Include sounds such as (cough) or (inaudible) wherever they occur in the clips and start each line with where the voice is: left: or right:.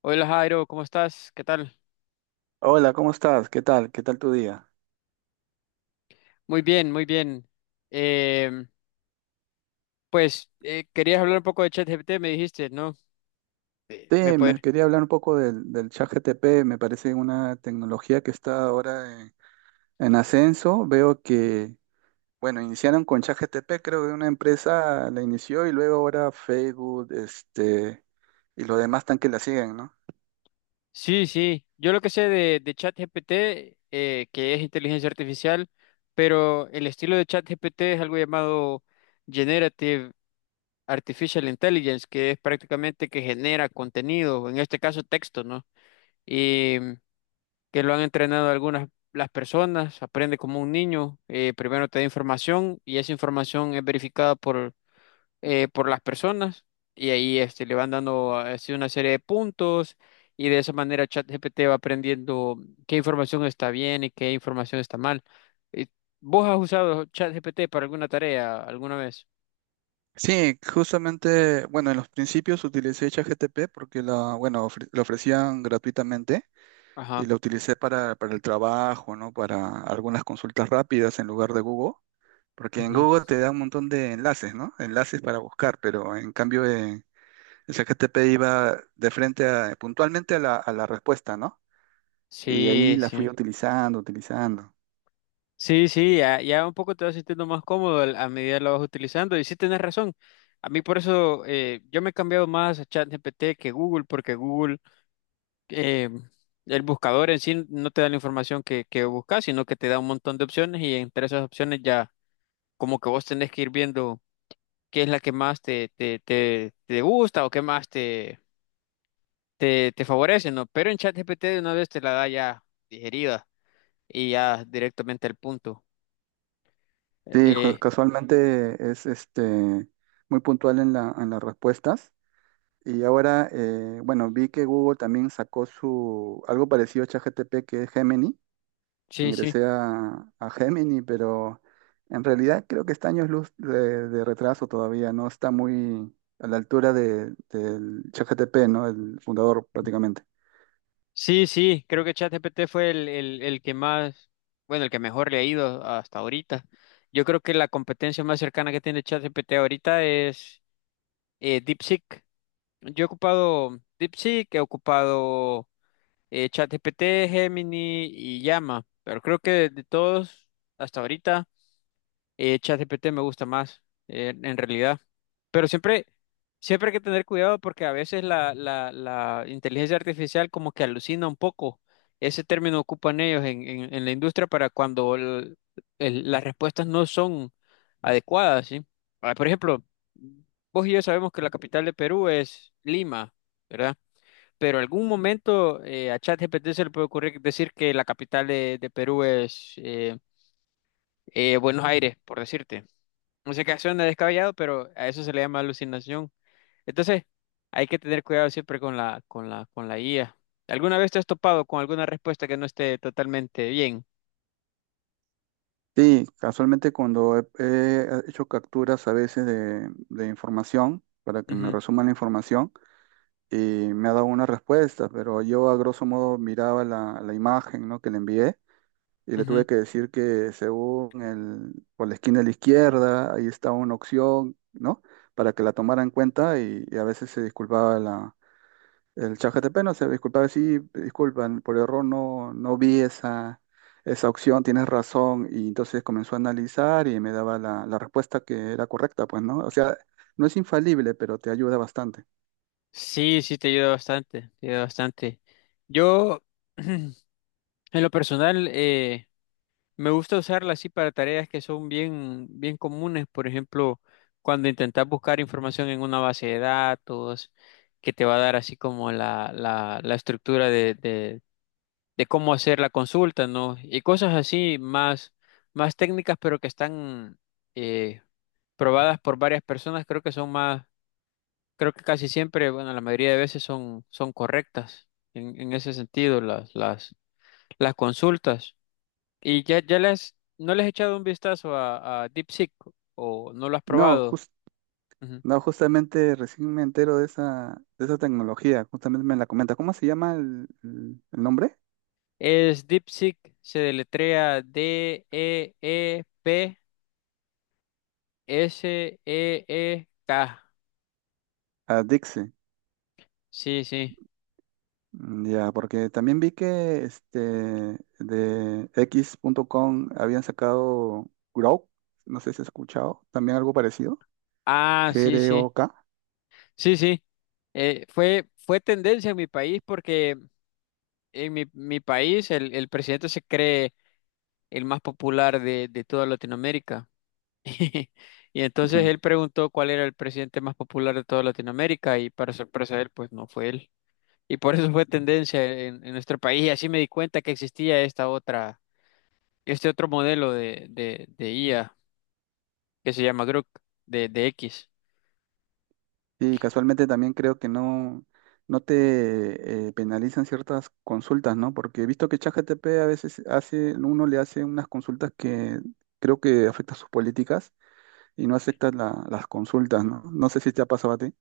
left: Hola Jairo, ¿cómo estás? ¿Qué tal?
right: Hola, ¿cómo estás? ¿Qué tal? ¿Qué tal tu día?
left: Muy bien, muy bien. Em, pues querías hablar un poco de ChatGPT, me dijiste, ¿no? ¿Me
right: Sí, me
left: poder?
right: quería hablar un poco del ChatGPT. Me parece una tecnología que está ahora en ascenso. Veo que, bueno, iniciaron con ChatGPT. Creo que una empresa la inició y luego ahora Facebook, y los demás tan que la siguen, ¿no?
left: Sí, sí. Yo lo que sé de ChatGPT, que es inteligencia artificial, pero el estilo de ChatGPT es algo llamado Generative Artificial Intelligence, que es prácticamente que genera contenido, en este caso texto, ¿no? Que lo han entrenado algunas las personas, aprende como un niño. Primero te da información y esa información es verificada por las personas, y ahí le van dando así una serie de puntos, y de esa manera ChatGPT va aprendiendo qué información está bien y qué información está mal. Eh, ¿Vos has usado ChatGPT para alguna tarea alguna vez?
right: Sí, justamente, bueno, en los principios utilicé ChatGPT porque bueno, lo ofrecían gratuitamente,
left: Ajá.
right: y lo utilicé para el trabajo, ¿no? Para algunas consultas rápidas en lugar de Google. Porque en
left: Ujú.
right: Google te da un montón de enlaces, ¿no? Enlaces para buscar, pero en cambio en el ChatGPT iba de frente puntualmente a la respuesta, ¿no? Y ahí
left: Sí,
right: la fui
left: sí.
right: utilizando, utilizando.
left: Sí, sí, ya, ya un poco te vas sintiendo más cómodo a medida que lo vas utilizando. Y sí, tienes razón. A mí por eso yo me he cambiado más a ChatGPT que Google, porque Google, eh, el buscador en sí no te da la información que buscas, sino que te da un montón de opciones, y entre esas opciones ya como que vos tenés que ir viendo qué es la que más te gusta, o qué más te favorece, ¿no? Pero en ChatGPT de una vez te la da ya digerida y ya directamente al punto.
right: Sí,
left: Eh,
right: casualmente es muy puntual en las respuestas. Y ahora, bueno, vi que Google también sacó su algo parecido a ChatGPT, que es Gemini.
left: Sí, sí,
right: Ingresé a Gemini, pero en realidad creo que está años luz de retraso todavía. No está muy a la altura del ChatGPT, ¿no? El fundador prácticamente.
left: sí, sí, creo que ChatGPT fue el que más, bueno, el que mejor le ha ido hasta ahorita. Yo creo que la competencia más cercana que tiene ChatGPT ahorita es DeepSeek. Yo he ocupado DeepSeek, he ocupado ChatGPT, Gemini y Llama, pero creo que de, todos, hasta ahorita, ChatGPT me gusta más, en realidad. Pero siempre, siempre hay que tener cuidado porque a veces la, inteligencia artificial como que alucina un poco. Ese término ocupan ellos en la industria para cuando las respuestas no son adecuadas, ¿sí? Ah, por ejemplo, vos y yo sabemos que la capital de Perú es Lima, ¿verdad? Pero algún momento, a ChatGPT se le puede ocurrir decir que la capital de, Perú es Buenos Aires, por decirte música, que suena descabellado, pero a eso se le llama alucinación. Entonces, hay que tener cuidado siempre con la IA. ¿Alguna vez te has topado con alguna respuesta que no esté totalmente bien?
right: Sí, casualmente cuando he hecho capturas a veces de información para que me
left: Ujú,
right: resuman la información, y me ha dado una respuesta, pero yo a grosso modo miraba la imagen, ¿no?, que le envié, y le
left: ujú.
right: tuve que decir que según por la esquina de la izquierda, ahí está una opción, ¿no? Para que la tomara en cuenta. Y a veces se disculpaba el chat GTP. No se disculpaba, sí, disculpan, por error, no vi esa opción, tienes razón, y entonces comenzó a analizar y me daba la respuesta que era correcta, pues, ¿no? O sea, no es infalible, pero te ayuda bastante.
left: Sí, sí, te ayuda bastante, te ayuda bastante. Yo, (clears throat) en lo personal, me gusta usarla así para tareas que son bien, bien comunes. Por ejemplo, cuando intentas buscar información en una base de datos, que te va a dar así como la, estructura de cómo hacer la consulta, ¿no? Y cosas así más, más técnicas, pero que están eh, probadas por varias personas. Creo que son más, creo que casi siempre, bueno, la mayoría de veces, son, correctas en ese sentido, las consultas. Y ya, ya les, no les he echado un vistazo a DeepSeek, o no lo has
right: No,
left: probado. Ujú.
right: Justamente recién me entero de esa tecnología. Justamente me la comenta. ¿Cómo se llama el nombre?
left: Es DeepSeek, se deletrea DeepSeek.
right: A Dixie.
left: Sí, sí.
right: Mm. Ya, porque también vi que de X.com habían sacado Grok, no sé si has escuchado, también algo parecido,
left: Ah, sí, sí,
right: Grok.
left: sí, sí. Fue, tendencia en mi país, porque en mi, país el presidente se cree el más popular de toda Latinoamérica. (laughs) Y
right: Ujú.
left: entonces él preguntó cuál era el presidente más popular de toda Latinoamérica, y para sorpresa de él, pues no fue él. Y por eso fue tendencia en, nuestro país, y así me di cuenta que existía esta otra, este otro modelo de, IA que se llama Grok, de X.
right: Y casualmente también creo que no te penalizan ciertas consultas, ¿no? Porque he visto que ChatGPT a veces uno le hace unas consultas que creo que afectan sus políticas, y no aceptan las consultas, ¿no? No sé si te ha pasado a ti.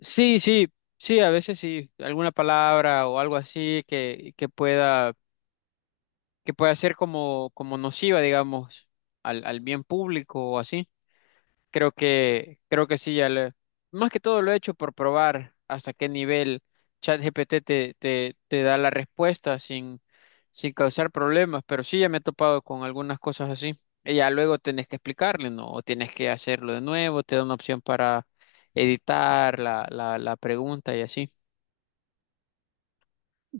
left: Sí, sí, sí, a veces sí, alguna palabra o algo así que, que pueda ser como, nociva, digamos, al bien público o así. Creo que sí, más que todo lo he hecho por probar hasta qué nivel ChatGPT te da la respuesta sin, causar problemas, pero sí, ya me he topado con algunas cosas así. Y ya luego tienes que explicarle, ¿no? O tienes que hacerlo de nuevo, te da una opción para editar la pregunta y así.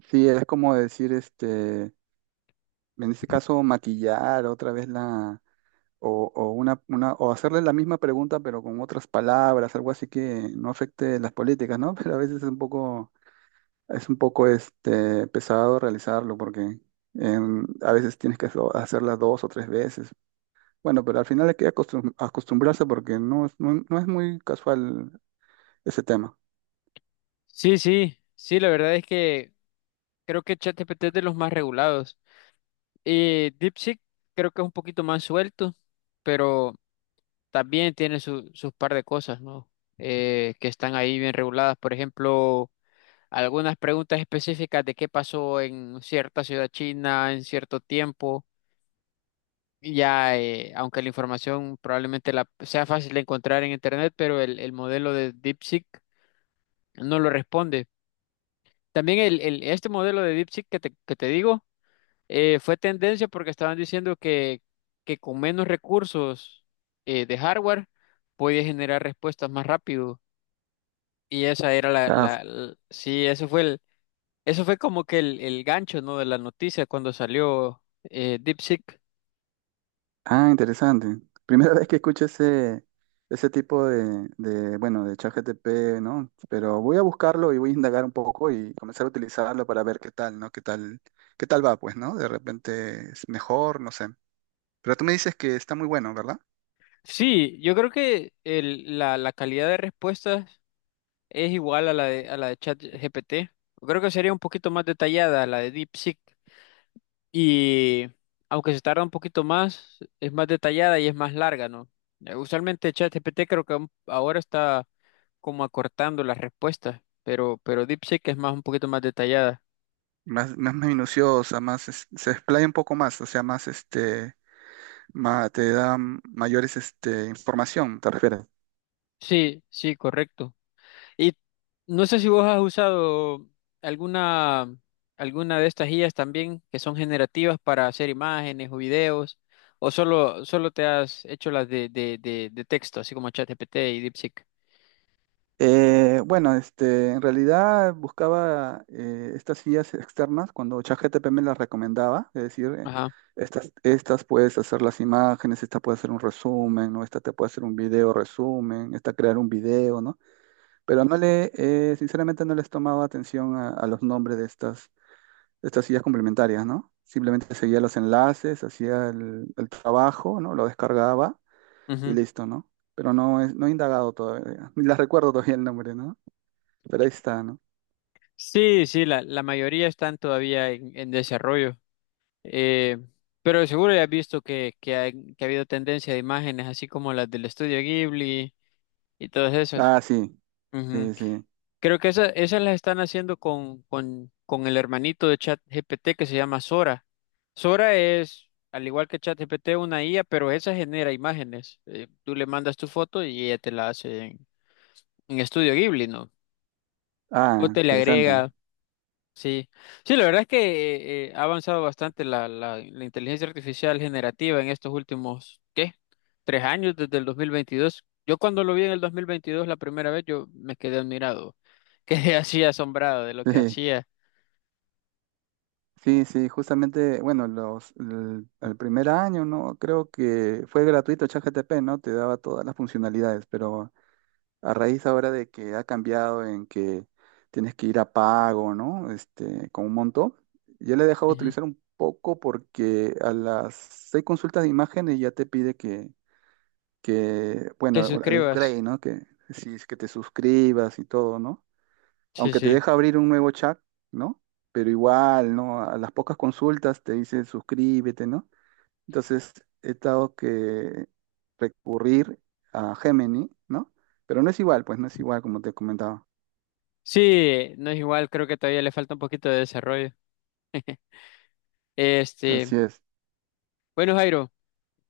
right: Sí, es como decir, en este caso, maquillar otra vez la, o una, o hacerle la misma pregunta, pero con otras palabras, algo así que no afecte las políticas, ¿no? (laughs) Pero a veces es un poco pesado realizarlo porque a veces tienes que hacerla dos o tres veces. Bueno, pero al final hay que acostumbrarse porque no es muy casual ese tema.
left: Sí, sí, sí, la verdad es que creo que ChatGPT es de los más regulados. Y DeepSeek creo que es un poquito más suelto, pero también tiene sus par de cosas, ¿no? Que están ahí bien reguladas. Por ejemplo, algunas preguntas específicas de qué pasó en cierta ciudad china en cierto tiempo. Y ya, aunque la información probablemente sea fácil de encontrar en Internet, pero el, modelo de DeepSeek no lo responde. También este modelo de DeepSeek que te, digo. Fue tendencia porque estaban diciendo que con menos recursos, de hardware, podía generar respuestas más rápido. Y esa era
right: Claro.
left: sí, eso fue como que el gancho, ¿no? De la noticia cuando salió DeepSeek.
right: Ah, interesante. Primera (laughs) vez que escucho ese tipo bueno, de ChatGPT, ¿no? Pero voy a buscarlo y voy a indagar un poco y comenzar a utilizarlo para ver qué tal, ¿no? ¿Qué tal va, pues, no? De repente es mejor, no sé. Pero tú me dices que está muy bueno, ¿verdad?
left: Sí, yo creo que la, calidad de respuestas es igual a la de ChatGPT. Creo que sería un poquito más detallada la de DeepSeek. Y aunque se tarda un poquito más, es más detallada y es más larga, ¿no? Usualmente ChatGPT creo que ahora está como acortando las respuestas, pero, DeepSeek es más, un poquito más detallada.
right: Más minuciosa, más, se explaya un poco más, o sea, más, te da mayores, información, ¿te refieres?
left: Sí, sí, correcto. Y no sé si vos has usado alguna, alguna de estas guías también que son generativas para hacer imágenes o videos, o solo te has hecho las de, texto, así como ChatGPT y DeepSeek.
right: Bueno, en realidad buscaba estas guías externas cuando ChatGPT me las recomendaba, es decir,
left: Ajá.
right: estas puedes hacer las imágenes, esta puede hacer un resumen, ¿no? Esta te puede hacer un video resumen, esta crear un video, ¿no? Pero sinceramente no les tomaba atención a los nombres de estas guías complementarias, ¿no? Simplemente seguía los enlaces, hacía el trabajo, ¿no? Lo descargaba y listo, ¿no? Pero no, no he indagado todavía. (laughs) Ni las recuerdo todavía el nombre, ¿no? Pero ahí está, ¿no?
left: Sí, sí, la, mayoría están todavía en desarrollo, eh, pero seguro ya has visto que ha habido tendencia de imágenes así como las del estudio Ghibli y todas esas.
right: Ah, sí,
left: Ujú.
right: sí, sí.
left: Creo que esas, las están haciendo con el hermanito de ChatGPT que se llama Sora. Sora es, al igual que ChatGPT, una IA, pero esa genera imágenes. Tú le mandas tu foto y ella te la hace en, estudio Ghibli, ¿no?
right: Ah,
left: O te le
right: interesante.
left: agrega. Sí, sí, la verdad es que ha avanzado bastante la inteligencia artificial generativa en estos últimos, ¿qué? 3 años, desde el 2022. Yo cuando lo vi en el 2022 la primera vez, yo me quedé admirado, (laughs) quedé así asombrado de lo que
right: (laughs)
left: hacía.
right: Sí, sí, sí, justamente, bueno, el primer año, ¿no? Creo que fue gratuito ChatGPT, ¿no? Te daba todas las funcionalidades, pero a raíz ahora de que ha cambiado en que tienes que ir a pago, ¿no? Con un monto, yo le he dejado de
left: Ujú.
right: utilizar un poco porque a las seis consultas de imágenes ya te pide que
left: Que
right: bueno, al
left: suscribas.
right: upgrade, ¿no? Que si es que te suscribas y todo, ¿no?
left: Sí,
right: Aunque te
left: sí.
right: deja abrir un nuevo chat, ¿no? Pero igual, ¿no? A las pocas consultas te dice suscríbete, ¿no? Entonces he estado que recurrir a Gemini, ¿no? Pero no es igual, pues no es igual, como te comentaba.
left: Sí, no es igual, creo que todavía le falta un poquito de desarrollo. Este,
right: Así es.
left: bueno, Jairo.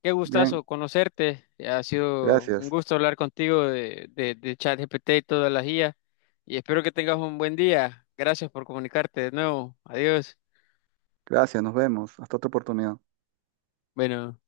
left: Qué
right: Bien,
left: gustazo conocerte. Ha sido un
right: gracias.
left: gusto hablar contigo de, ChatGPT y todas las IA. Y espero que tengas un buen día. Gracias por comunicarte de nuevo. Adiós.
right: Gracias, nos vemos. Hasta otra oportunidad.
left: Bueno.